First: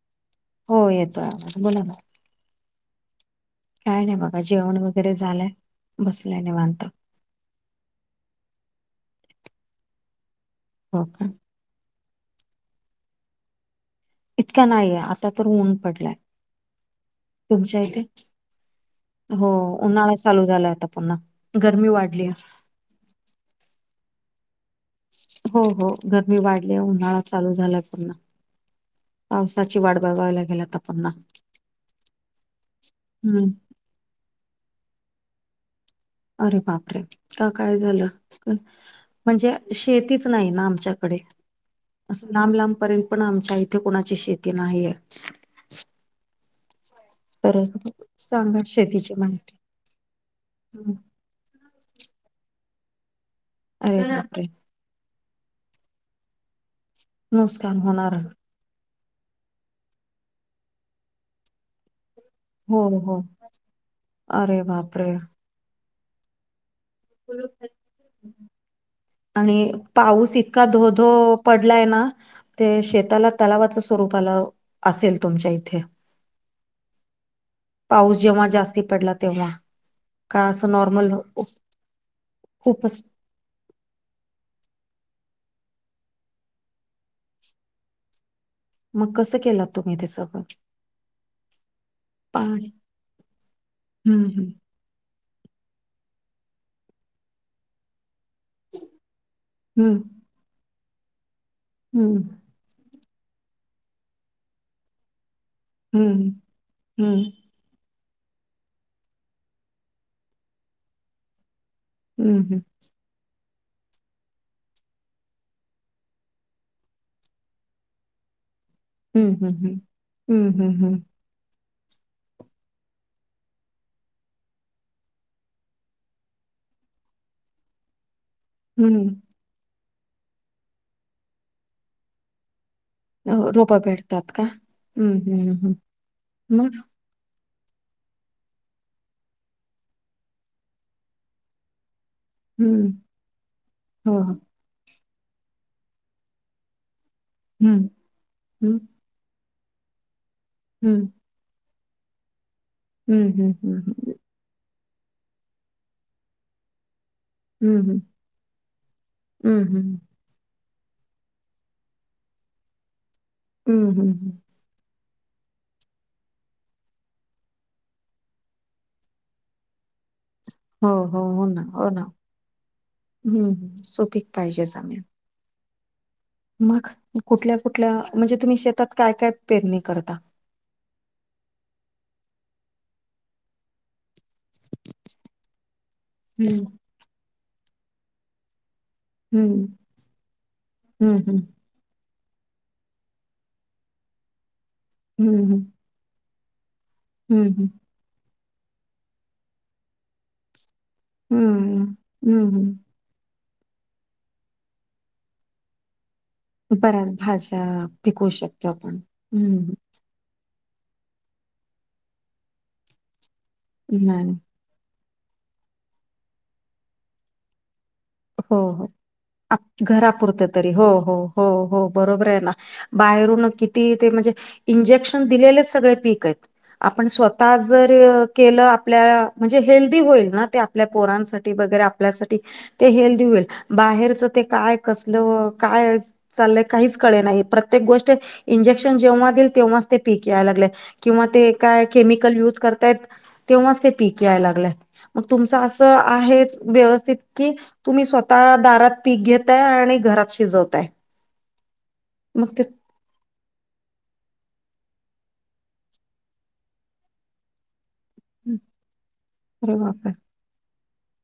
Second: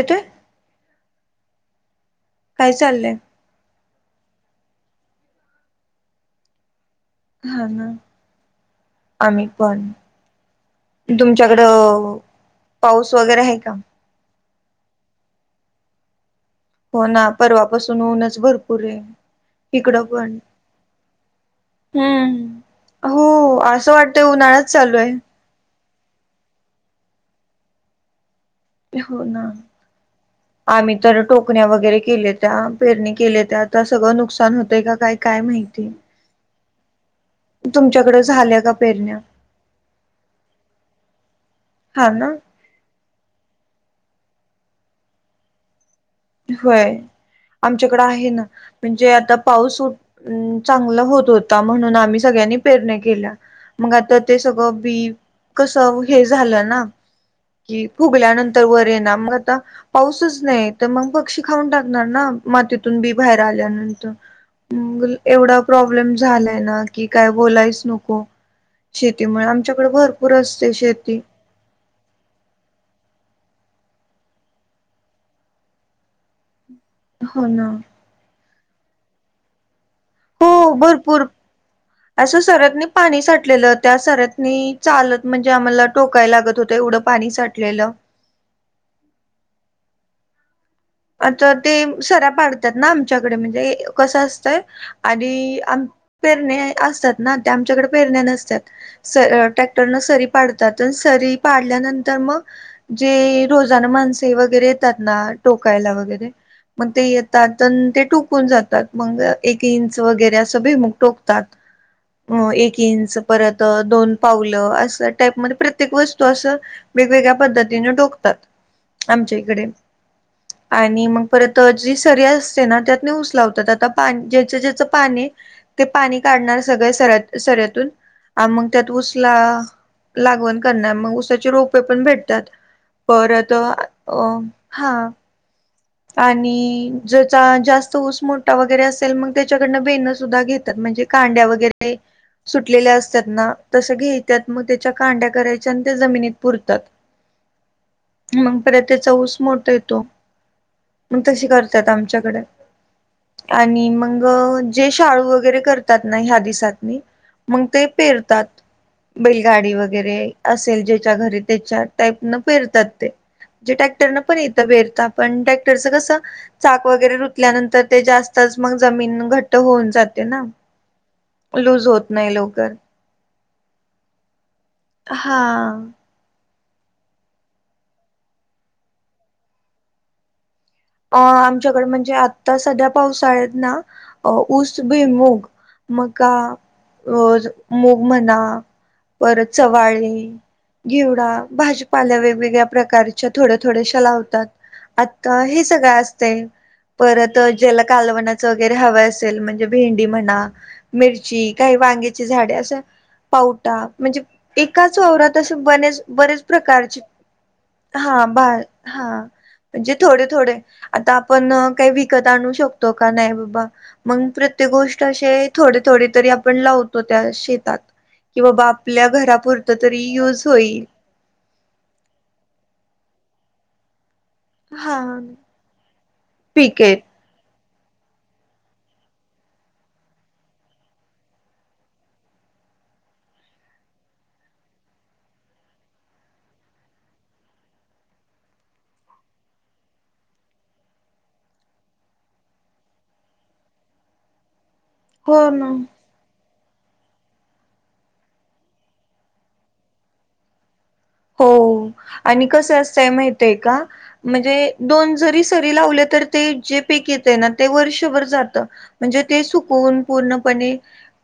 काय ते. हो येतोय, आवाज बोलाना. काय चाललंय. काय नाही बघा, जेवण वगैरे झालंय, बसलोय निवांत. ह ह. आम्ही पण. हो का तुमच्या इकडं, पाऊस वगैरे आहे का? इतक्या नाहीये, आता तर ऊन पडलाय. हो ना, तुमच्या परवापासून इथे ऊनच भरपूरे. हो, उन्हाळा चालू झालाय आता पुन्हा, गरमी वाढलीय. हम्म हो, असं वाटतंय, उन्हाळाच चालूये. हो हो गरमी वाढली उन्हाळा चालू झालाय पूर्ण हो ना लागेल आता आम्ही पुन्हा तर टोकण्या वगैरे केले त्या पेरणी केले हम्म त्या त्या सगळं नुकसान होतंय की काय काय माहिती अरे बापरे का काय झालं तुमच्याकडे झाल्या का पेरण्या म्हणजे शेतीच नाही ना आमच्याकडे हा ना असं लांब लांबपर्यंत पण आमच्या इथे कोणाची शेती नाहीये होय तर आमच्याकडे आहे ना सांगा म्हणजे शेतीची आता माहिती पाऊस हम्म. चांगला होत होत म्हणून आम्ही सगळ्यांनी पेरण्या केल्या मग अरे आता ते बापरे सगळं कसं हे झालं ना नुकसान होणार पुगल्यानंतर तर वर ना मग आता पाऊसच नाही तर मग पक्षी खाऊन टाकणार ना हो, मातीतून बी हो. बाहेर आल्यानंतर अरे बापरे! म एवढा प्रॉब्लेम झालाय ना कि काय बोलायच नको शेतीमुळ.. आणि आमच्याकडे भरपूर पाऊस इतका असते धो-धो शेती पडलाय ना ते शेताला तलावाचं स्वरूप आलं असेल तुमच्या इथे हो ना पाऊस जेव्हा जास्ती पडला तेव्हा हो का असं नॉर्मल भरपूर असं सऱ्यातनी खूपच पाणी साठलेलं त्या सऱ्यात नी चालत म्हणजे आम्हाला टोकाय लागत होत एवढं पाणी साठलेलं मग कसं केलात तुम्ही तेे सगळं आता ते सरा पाणी पाडतात ना आमच्याकडे म्हणजे कसं हं, हं. असतंय आधी पेरण्या असतात ना ते आमच्याकडे पेरण्या नसतात ट्रॅक्टर हं, न सरी पाडतात सरी पाडल्यानंतर हं, मग जे रोजान माणसे वगैरे येतात ना टोकायला वगैरे हं, मग ते हं, येतात ते टोकून जातात मग एक इंच वगैरे असं भुईमूग टोकतात अ हं, हं. एक इंच परत दोन पावलं असं टाईपमध्ये प्रत्येक वस्तू असं वेगवेगळ्या पद्धतीने टोकतात हं, आमच्या हं, इकडे हं. हं, हं, हं. आणि मग परत जी सरी असते ना त्यात नी ऊस लावतात आता पा ज्याचं ज्याचं पाणी ते पाणी काढणार सगळे सर सऱ्यातून मग त्यात हं. ऊसला लागवण करणार मग ऊसाची रोपे पण भेटतात परत अ हा हम्म हम आणि ज्याचा जास्त ऊस मोठा वगैरे असेल मग त्याच्याकडनं बेणं सुद्धा घेतात म्हणजे कांड्या वगैरे हं. सुटलेल्या असतात ना तसं हो, हो. घेेत्यात मग त्याच्या कांड्या करायच्या आणि ते जमिनीत पुरतात हं, मग हं, परत त्याचा ऊस मोठा येतो हम्म मग तशी करतात आमच्याकडे हं, हं, हं, आणि म हं. जे शाळू वगैरे करतात ना ह्या दिसातनी मग हं, ते हं. पेरतात हं, बैलगाडी हं. वगैरे असेल ज्याच्या घरी त्याच्या टाईप न फेरतात हं, तेे टॅक्टर हं, न हं. पण येत पेरता पण टेक तेच कस चाक वगैरे रुतल्यानंतर ते जास्तच मग जमीन घट्ट होऊन जात हो हो हो ना हो ना नाही लवकर हम्म् सुपीक पाहिजे जमीन हां मग कुठल्या कुठल्या म्हणजे तुम्ही शेतात काय काय पेरणी करता अ आमच्याकडे म्हणजे आता सध्या पावसाळ्यात ना ऊस भुईमूग मक्का हं, मूग म्हणा परत हं, चवाळी हं, घेवडा हं, भाजी पालेभाज्या वेगगळ्या प्रकारच्या थोड्या थोड्याशा लावतात आ हं, हं, परत हं, हं, ज्याला कालवनाच वगैरे हवं असेल म्हणजे भेंडी म्हणा मिरची काही हं, वांग्याची हं, झाडे हं. असं. पावटा म्हणजे एकाच ववरवरात असे ब बरेच. प्रकारचे बऱ्याच भाज्या हा पिकवू बा शकतो आपण. हा हं, म्हणजे थोडे थोडे आता आपण काही विकत आणू शकतो का नाही बाबा मग नाही. प्र्य गोष्ट असे थोडे थोडे तरी आपण लावतो त्या शेतात कि हो, बाबा हो. आपल्या आप घरापुरतं तरी युज घरापुरतं तरी होईल. हो हो हो हो बरोबर आहे ना बाहेरून किती ते म्हणजे हा इंजेक्शन दिलेले सगळे पीक आहेत ठीक आहे आपण स्व जर केलं आपल्या म्हणजे हेल्दी होईल ना ते आपल्या पोरांसाठी वगैरे आपल्यासाठी ते हेल्दी होईल बाहेरच ते काय कसलं काय? चाललंय काहीच कळे नाही प्रत्येक गोष्ट इंजेक्शन जेव्हा देईल तेव्हाच ते पीक यायला लागले. किंवा ते काय केमिकल युज करतायत तेव्हाच ते पीक याय लागलेय. मग हो तुमच ना असं आहेच व्यवस्थित कि तुम्ही स्वतः दारात पीक घेताय आणि घरात शिजवताय. हो आणि मग ते कसं असतंय माहित आहे का? म्हणजे दोन जरी सरी लावले तर ते जे पेकी ना ते वर्षभर ज म्हणजे ते अरे सुकून बापरे पूर्णपणे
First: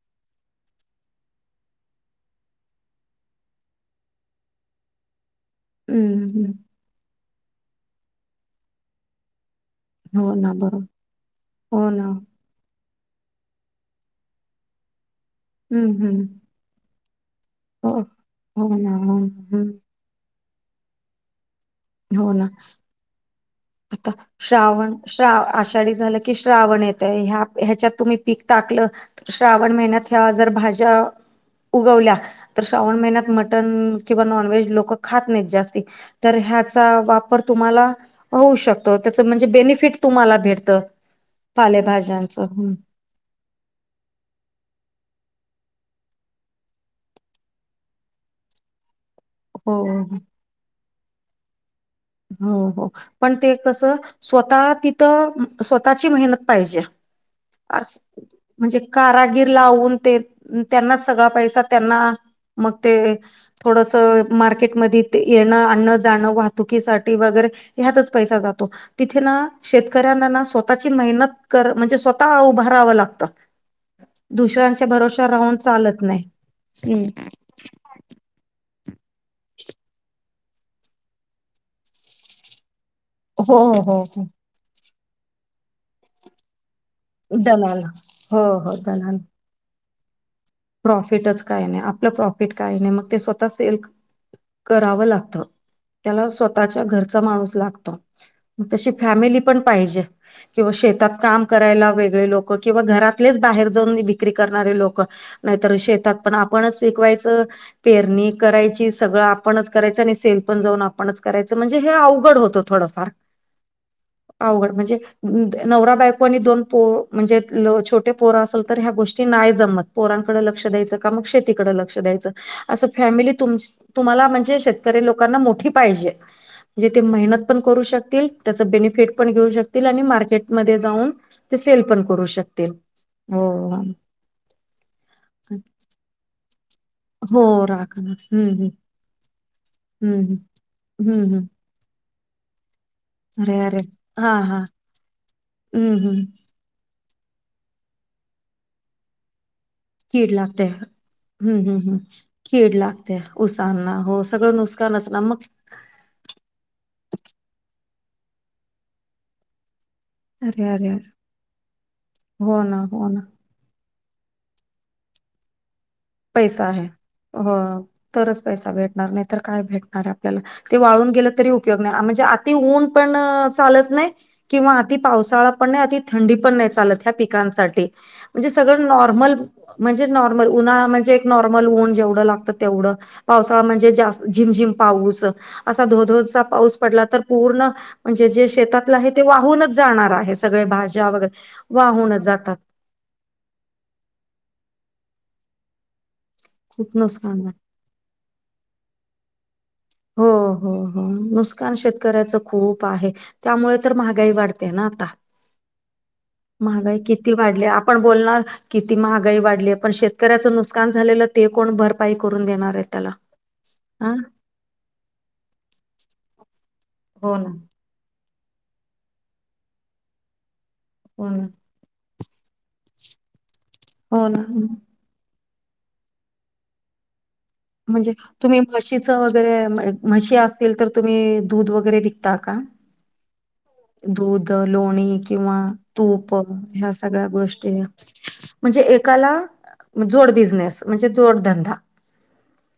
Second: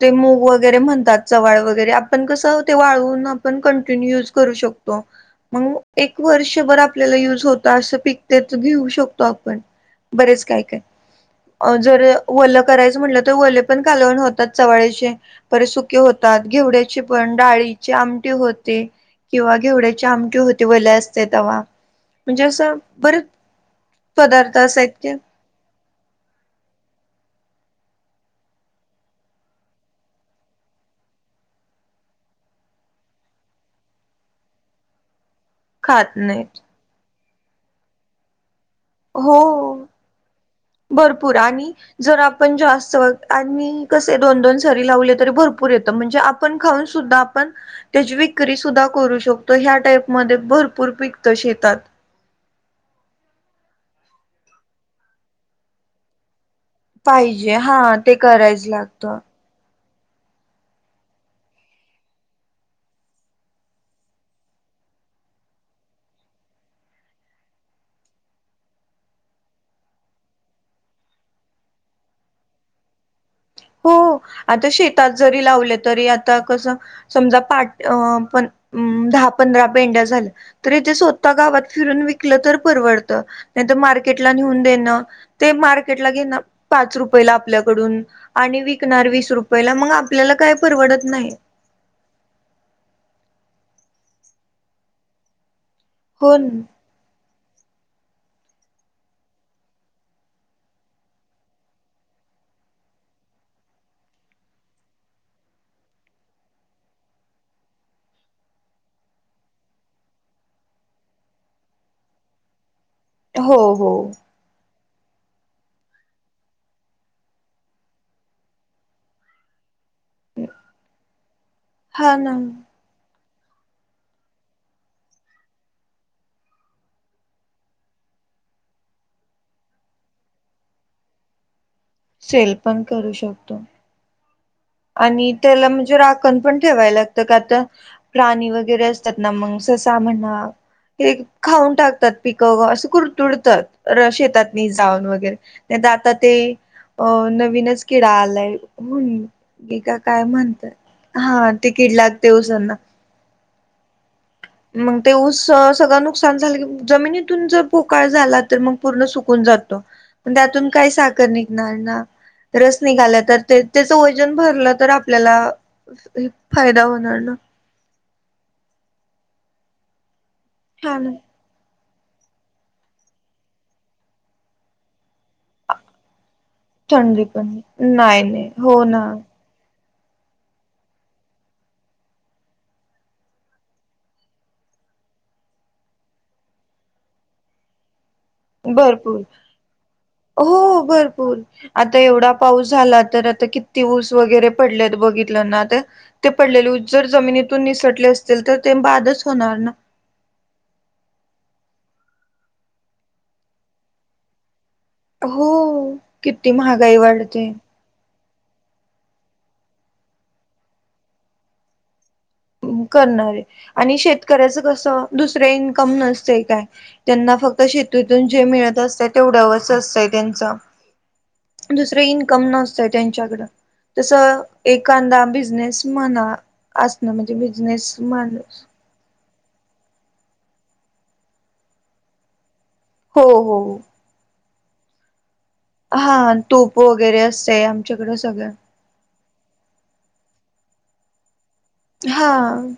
ते मूग वगैरे म्हणतात चवळ वगैरे आपण कसं ते वाळून आपण कंटिन्यू युज करू शकतो. मग एक हम्म हम्म वर्षभर आपल्याला युज होता असं पिकते तर घेऊ शकतो आपण हो बरेच ना काय काय बरोबर हो जर ना करायचं म्हटलं तर वले पण कालवण होतात सवळीचे परे सुके हम्म हम्म होतात. घेवड्याची पण डाळीचे हो आमटी हो होते ना हो ना किंवा हम्म मट होते व असते ते हो म्हणजे ना अस बर. आता श्रावण श्राव झा की श्रावण येत ह ह्याच्यात तुम्ही पीक टाकलं. श्रावण महिन्यात ह्या जर भाज्या उगवल्या तर श्रावण महिन्यात मटण किंवा नॉनव्हेज लोक खात नाहीत जास्त खात नाहीत ह्याचा वापर तुम्हाला होऊ शकतो. त्याच हो म्हणजे बेनिफिट तुम्हाला भेटतं भरपूर आणि जर आपण पालेभाज्यांचं जास्त आणि कसे दोन दोन सरी लावले तरी भरपूर येतं म्हणजे आपण खाऊन सुद्धा आपण त्याची विक्री सुद्धा करू शकतो ह्या हो टाईपमध्ये भरपूर पिकतं शेतात हो हो पण ते कस स्वतः तिथं स्वतःची मेहनत म्हण. पाहिजे हा ते करायच लागतं लावून ते त्यांनाच सगळा पैसा त्यांना मग ते थोडस मार्केटमध्ये येणं आणण जाणं वा. दुखीसाठी वगैरे ह्यातच पैसा जातो. तिथे ना शेतकऱ्यांना ना स्वतःची मेहनत कर म्हणजे स्वतः उभारहावं लागतं. हो आता दुसऱ्यांच्या शेतात भरोश्यावर जरी राहून लावलं चालत तरी नाही आता कसं हम्म. समजा पा अ पण दहा पंधरा पेंड्या झालं. तर इथे स्वतः गावात फिरून विकलं तर परवडतं. हो हो हो म आपल्याड दलाल हो हो व दलाल व रुपला आपल्याला काय? परवडत नाही प्रॉफिटच काय नाही आपलं प्रॉफिट काय नाही मग ते स्वतः सेल करावं लागतं. त्याला हो न, स्वतःच्या घरचा माणूस लागतो तशी फॅमिली पण पाहिजे. किंवा शेतात काम करायला वेगळे लोक किंवा घरातलेच बाहेर जाऊन विक्री करणारे लोक नाहीतर शेतात पण आपणच पिकवायचं. पेरणी करायची सगळं आपणच करायचं आणि सेल पण जाऊन आपणच करायचं म्हणजे हे अवघड होत हो. थोडा फर्क हो हो. आवड म्हणजे नवरा बायको आणि दोन पो म्हणजे छोटे पोर असेल तर ह्या गोष्टी नाही जमत पोरां लक्ष द्यायच का मग शेतीकडे लक्ष हा द्यायचं ना अस फॅमिली तुम्हाला म्हणजे शेतकरी लोकांना मोठी पाहिजे जे ते मेहनत पण करू शकतील त्याच बेनिफिट पण घेऊ शकतील आणि मार्केटमध्ये जाऊन ते सेल पण करू सेल शकतील पण करू हो शकतो आणि त्याला म्हणजे राखण पण ठेवाय लागते का हो आता राखण हम्म प्राणी हम्म वगैरे असतात ना मग ससा हम्म म्हणा ते हम्म हम्म खाऊन टाकतात पिक असं कु अरे अरे तुडतात हा शेतात हा जाऊन वगैरे नाही तर हम्म आता हम्म ते अ नवीनच किडा आलाय होून का काय कीड लागते म्हणत हा तिकीट लागते उसांना ते उसना हो सगळं मग नुकसानच ते ना ऊस सगळं नुकसान झालं की जमिनीतून जर पोकाळ झाला तर मग पूर्ण सुकून जातो पण अरे त्यातून अरे काय अरे साखर निघणार ना हो ना रस हो ना निघाला तर ते त्याचं वजन भरलं तर आपल्याला पैसा फायदा आहे होणार ना हो तरच पैसा भेटणार नाही तर काय भेटणार आपल्याला ते छान वाळून आहे. गेलं तरी म्हणजे आ ऊन पण चालत नाही किंवा पावसाळा आपण नाही थंडी पण नाही चालत ह्या थंडी पण पिकांसाठी नाही नाही म्हणजे हो सगळं ना नॉर्मल म्हणजे नॉर्मल उन्हाळा म्हज े नॉर्मल ऊन जेवढ लागत तेवढं पावसाळ म्हणजे झिमझिम पाऊस असा धोधोचा पाऊस पडला तर पूर्ण म्हणजे जे शेतातलं आहे भरपूर ते वाहूनच जाणार आहे सगळे हो भाज्या भरपूर वगैरे आता वाहूनच एवढा जातात पाऊस झाला तर आता क त ऊस वगैरे पडले बघितलं ना ते पडले ऊस खूप जर नुकसान आहे. जमिनीतून निसटले अस असल तर ते बादच होणार ना हो हो हो नुसकान शेतकऱ्याच खूप आहे त्यामुळे तर महागाई वाढते ना आता हो किती महागाई वाढते पण बोलणार किती महागाई वाढली पण शेतकऱ्याचं नुस्कान झालेलं ते कोण भर पाई करून देणा करणारे आणि शेतकऱ्याच कसं दुसरं इन्कम नसतय काय त्यांना हो ना, फक्त शेतीतून जे मिळत असत तेवढ्यावरच असतय त्यांच हो ना दुसरं इन्कम नसतय त्यांच्याकड हो ना. तसं एखादा बिझनेस म्हणा असणं म्हणजे बिझनेस म्हणजे तुम्ही माणूस म्हशीचं वगैरे म्हशी असतील तर तुम्ही दूध वगैरे विकता का हो हो दूध लोणी किंवा हा तूप ह्या वगैरे सगळ्या असतंय गोष्टी आमच्याकडं सगळं म्हणजे एकाला जोड बिझनेस म्हणजे जोडधंदा हा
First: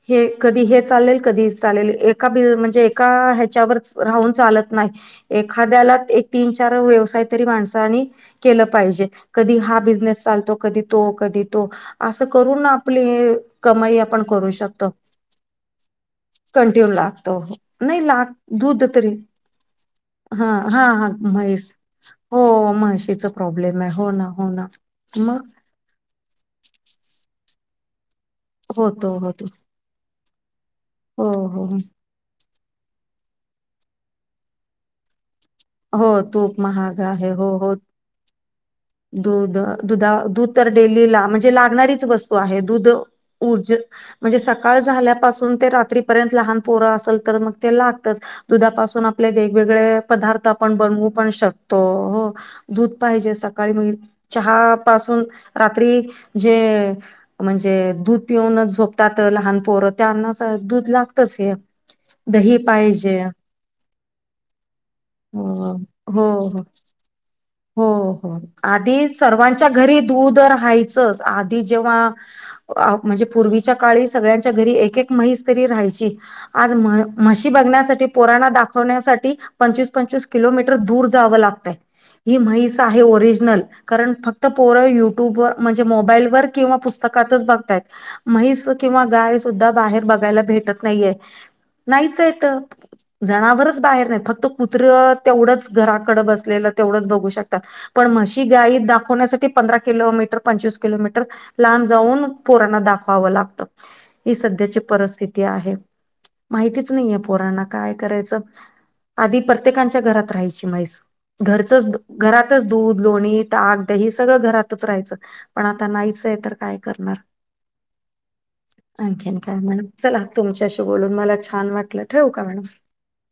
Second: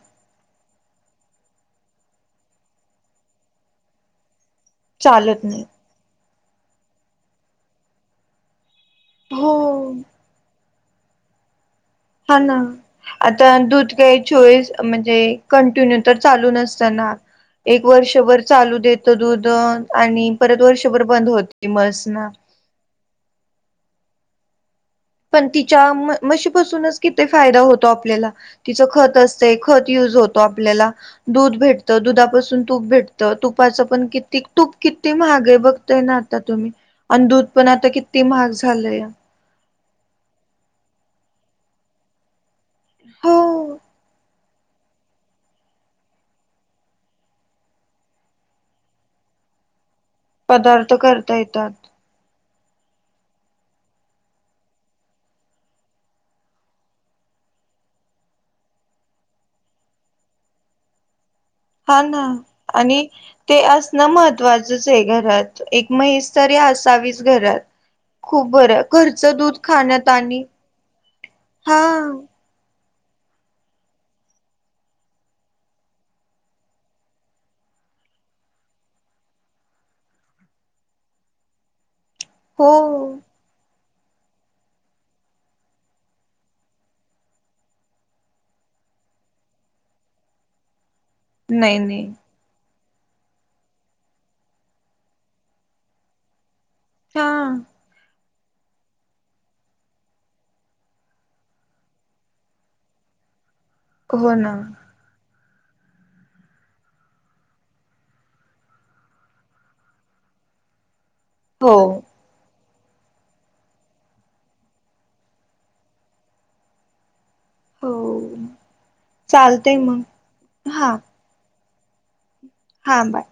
हे कधी हे चालेल कधी चालेल एका बि म्हणजे एका ह्याच्यावरच राहून चालत नाही चालत नाही एखाद्याला एक तीन चार व्यवसाय तरी माणसांनी केलं पाहिजे हो कधी हा बिझनेस चालतो कधी तो कधी तो असं हा ना करून आपली आता दूध कमाई काही आपण करू चोवीस शकतो म्हणजे कंटिन्यू तर चालू नसत कंटिन्यू ना लागतो. एक नाही लाग वर्षभर चालू दूध देत तरी दूध आणि हा परत हा वर्षभर हा बंद होती म्हैस म्हस ना हो म्हशीच प्रॉब्लेम आहे हो ना हो ना मग पण तिच्या म्हशीपासूनच किती फायदा होतो आपल्याला तिचं होतो खत होतो असतंय खत युज होतो आपल्याला हो दूध हो भेटत दुधापासून तूप भेटत तुपाचं पण किती तूप किती महाग आहे बघतय हो ना आता तूप तुम्ही महाग अन् आहे दूध हो पण हो आता कि ती महाग झालंय दूध दुधा दूध तर डेली ला म्हणजे लागणारीच वस्तू हो आहे दूध हो ऊर्ज म्हणजे सकाळ झाल्यापासून ते रात्रीपर्यंत लहान पोरं असेल तर मग ते लागतच दुधापासून आपले वेगवेगळे पदार्थ आपण बनवू पण करता येतात शकतो हो दूध पाहिजे सकाळी म्ह चहा पासून रात्री जे म्हणजे दूध पिऊनच झोपतात लहान पोरं त्यांना दूध लागतच हे हा ना दही आणि पाहिजे ते असणं महत्त्वाचच आहे घरात हो एक हो म्हैस तरी हो असावीच घरात हो हो खूप बरं आधी घरचं दूध सर्वांच्या घरी खाण्यात दूध आणि राहायचंच आधी हा जेव्हा अ म्हणजे पूर्वीच्या काळी सगळ्यांच्या घरी एक एक म्हैस तरी राहायची आज म म्हशी बघण्यासाठी पोरांना दाखवण्यासाठी पंचवीस पंचवीस किलोमीटर दूर जावं लागतय ही म्हैस हो आहे ओरिज कारण फक्त पोर युट्यूब व म्हणजे मोबाईल वर किंवा पुस्तकातच बघतायत म्हैस किंवा गाय सुद्धा बाहेर बघायला भेटत नाहीये नाही नाही नाहीच आहे त जनावरचं बाहेर नाहीत फक्त कुत्र तेवढंच घराकडं बसलेलं तेवढंच बघू हा शकतात पण म्हशी गाई दाखवण्यासाठी पंधरा किलोमीटर पंचवीस किलोमीटर लांब जाऊन पोरांना दाखवावं लागत हो ही ना सध्याची परस्थिती आहे माहितीच नाहीय पोरांना काय करायचं आधी प्रत्येकच्या घरात राहायची म्हैस हो घरच घरातच दूध लोणी ताक दही सगळं घरातच राहायचं पण आता नाहीचं आहे तर काय करणार आणखी काय चालतय म्हणा मग चला तुमच्याशी बोलून मला छान वाटलं ठेऊ का मॅडम हां बाय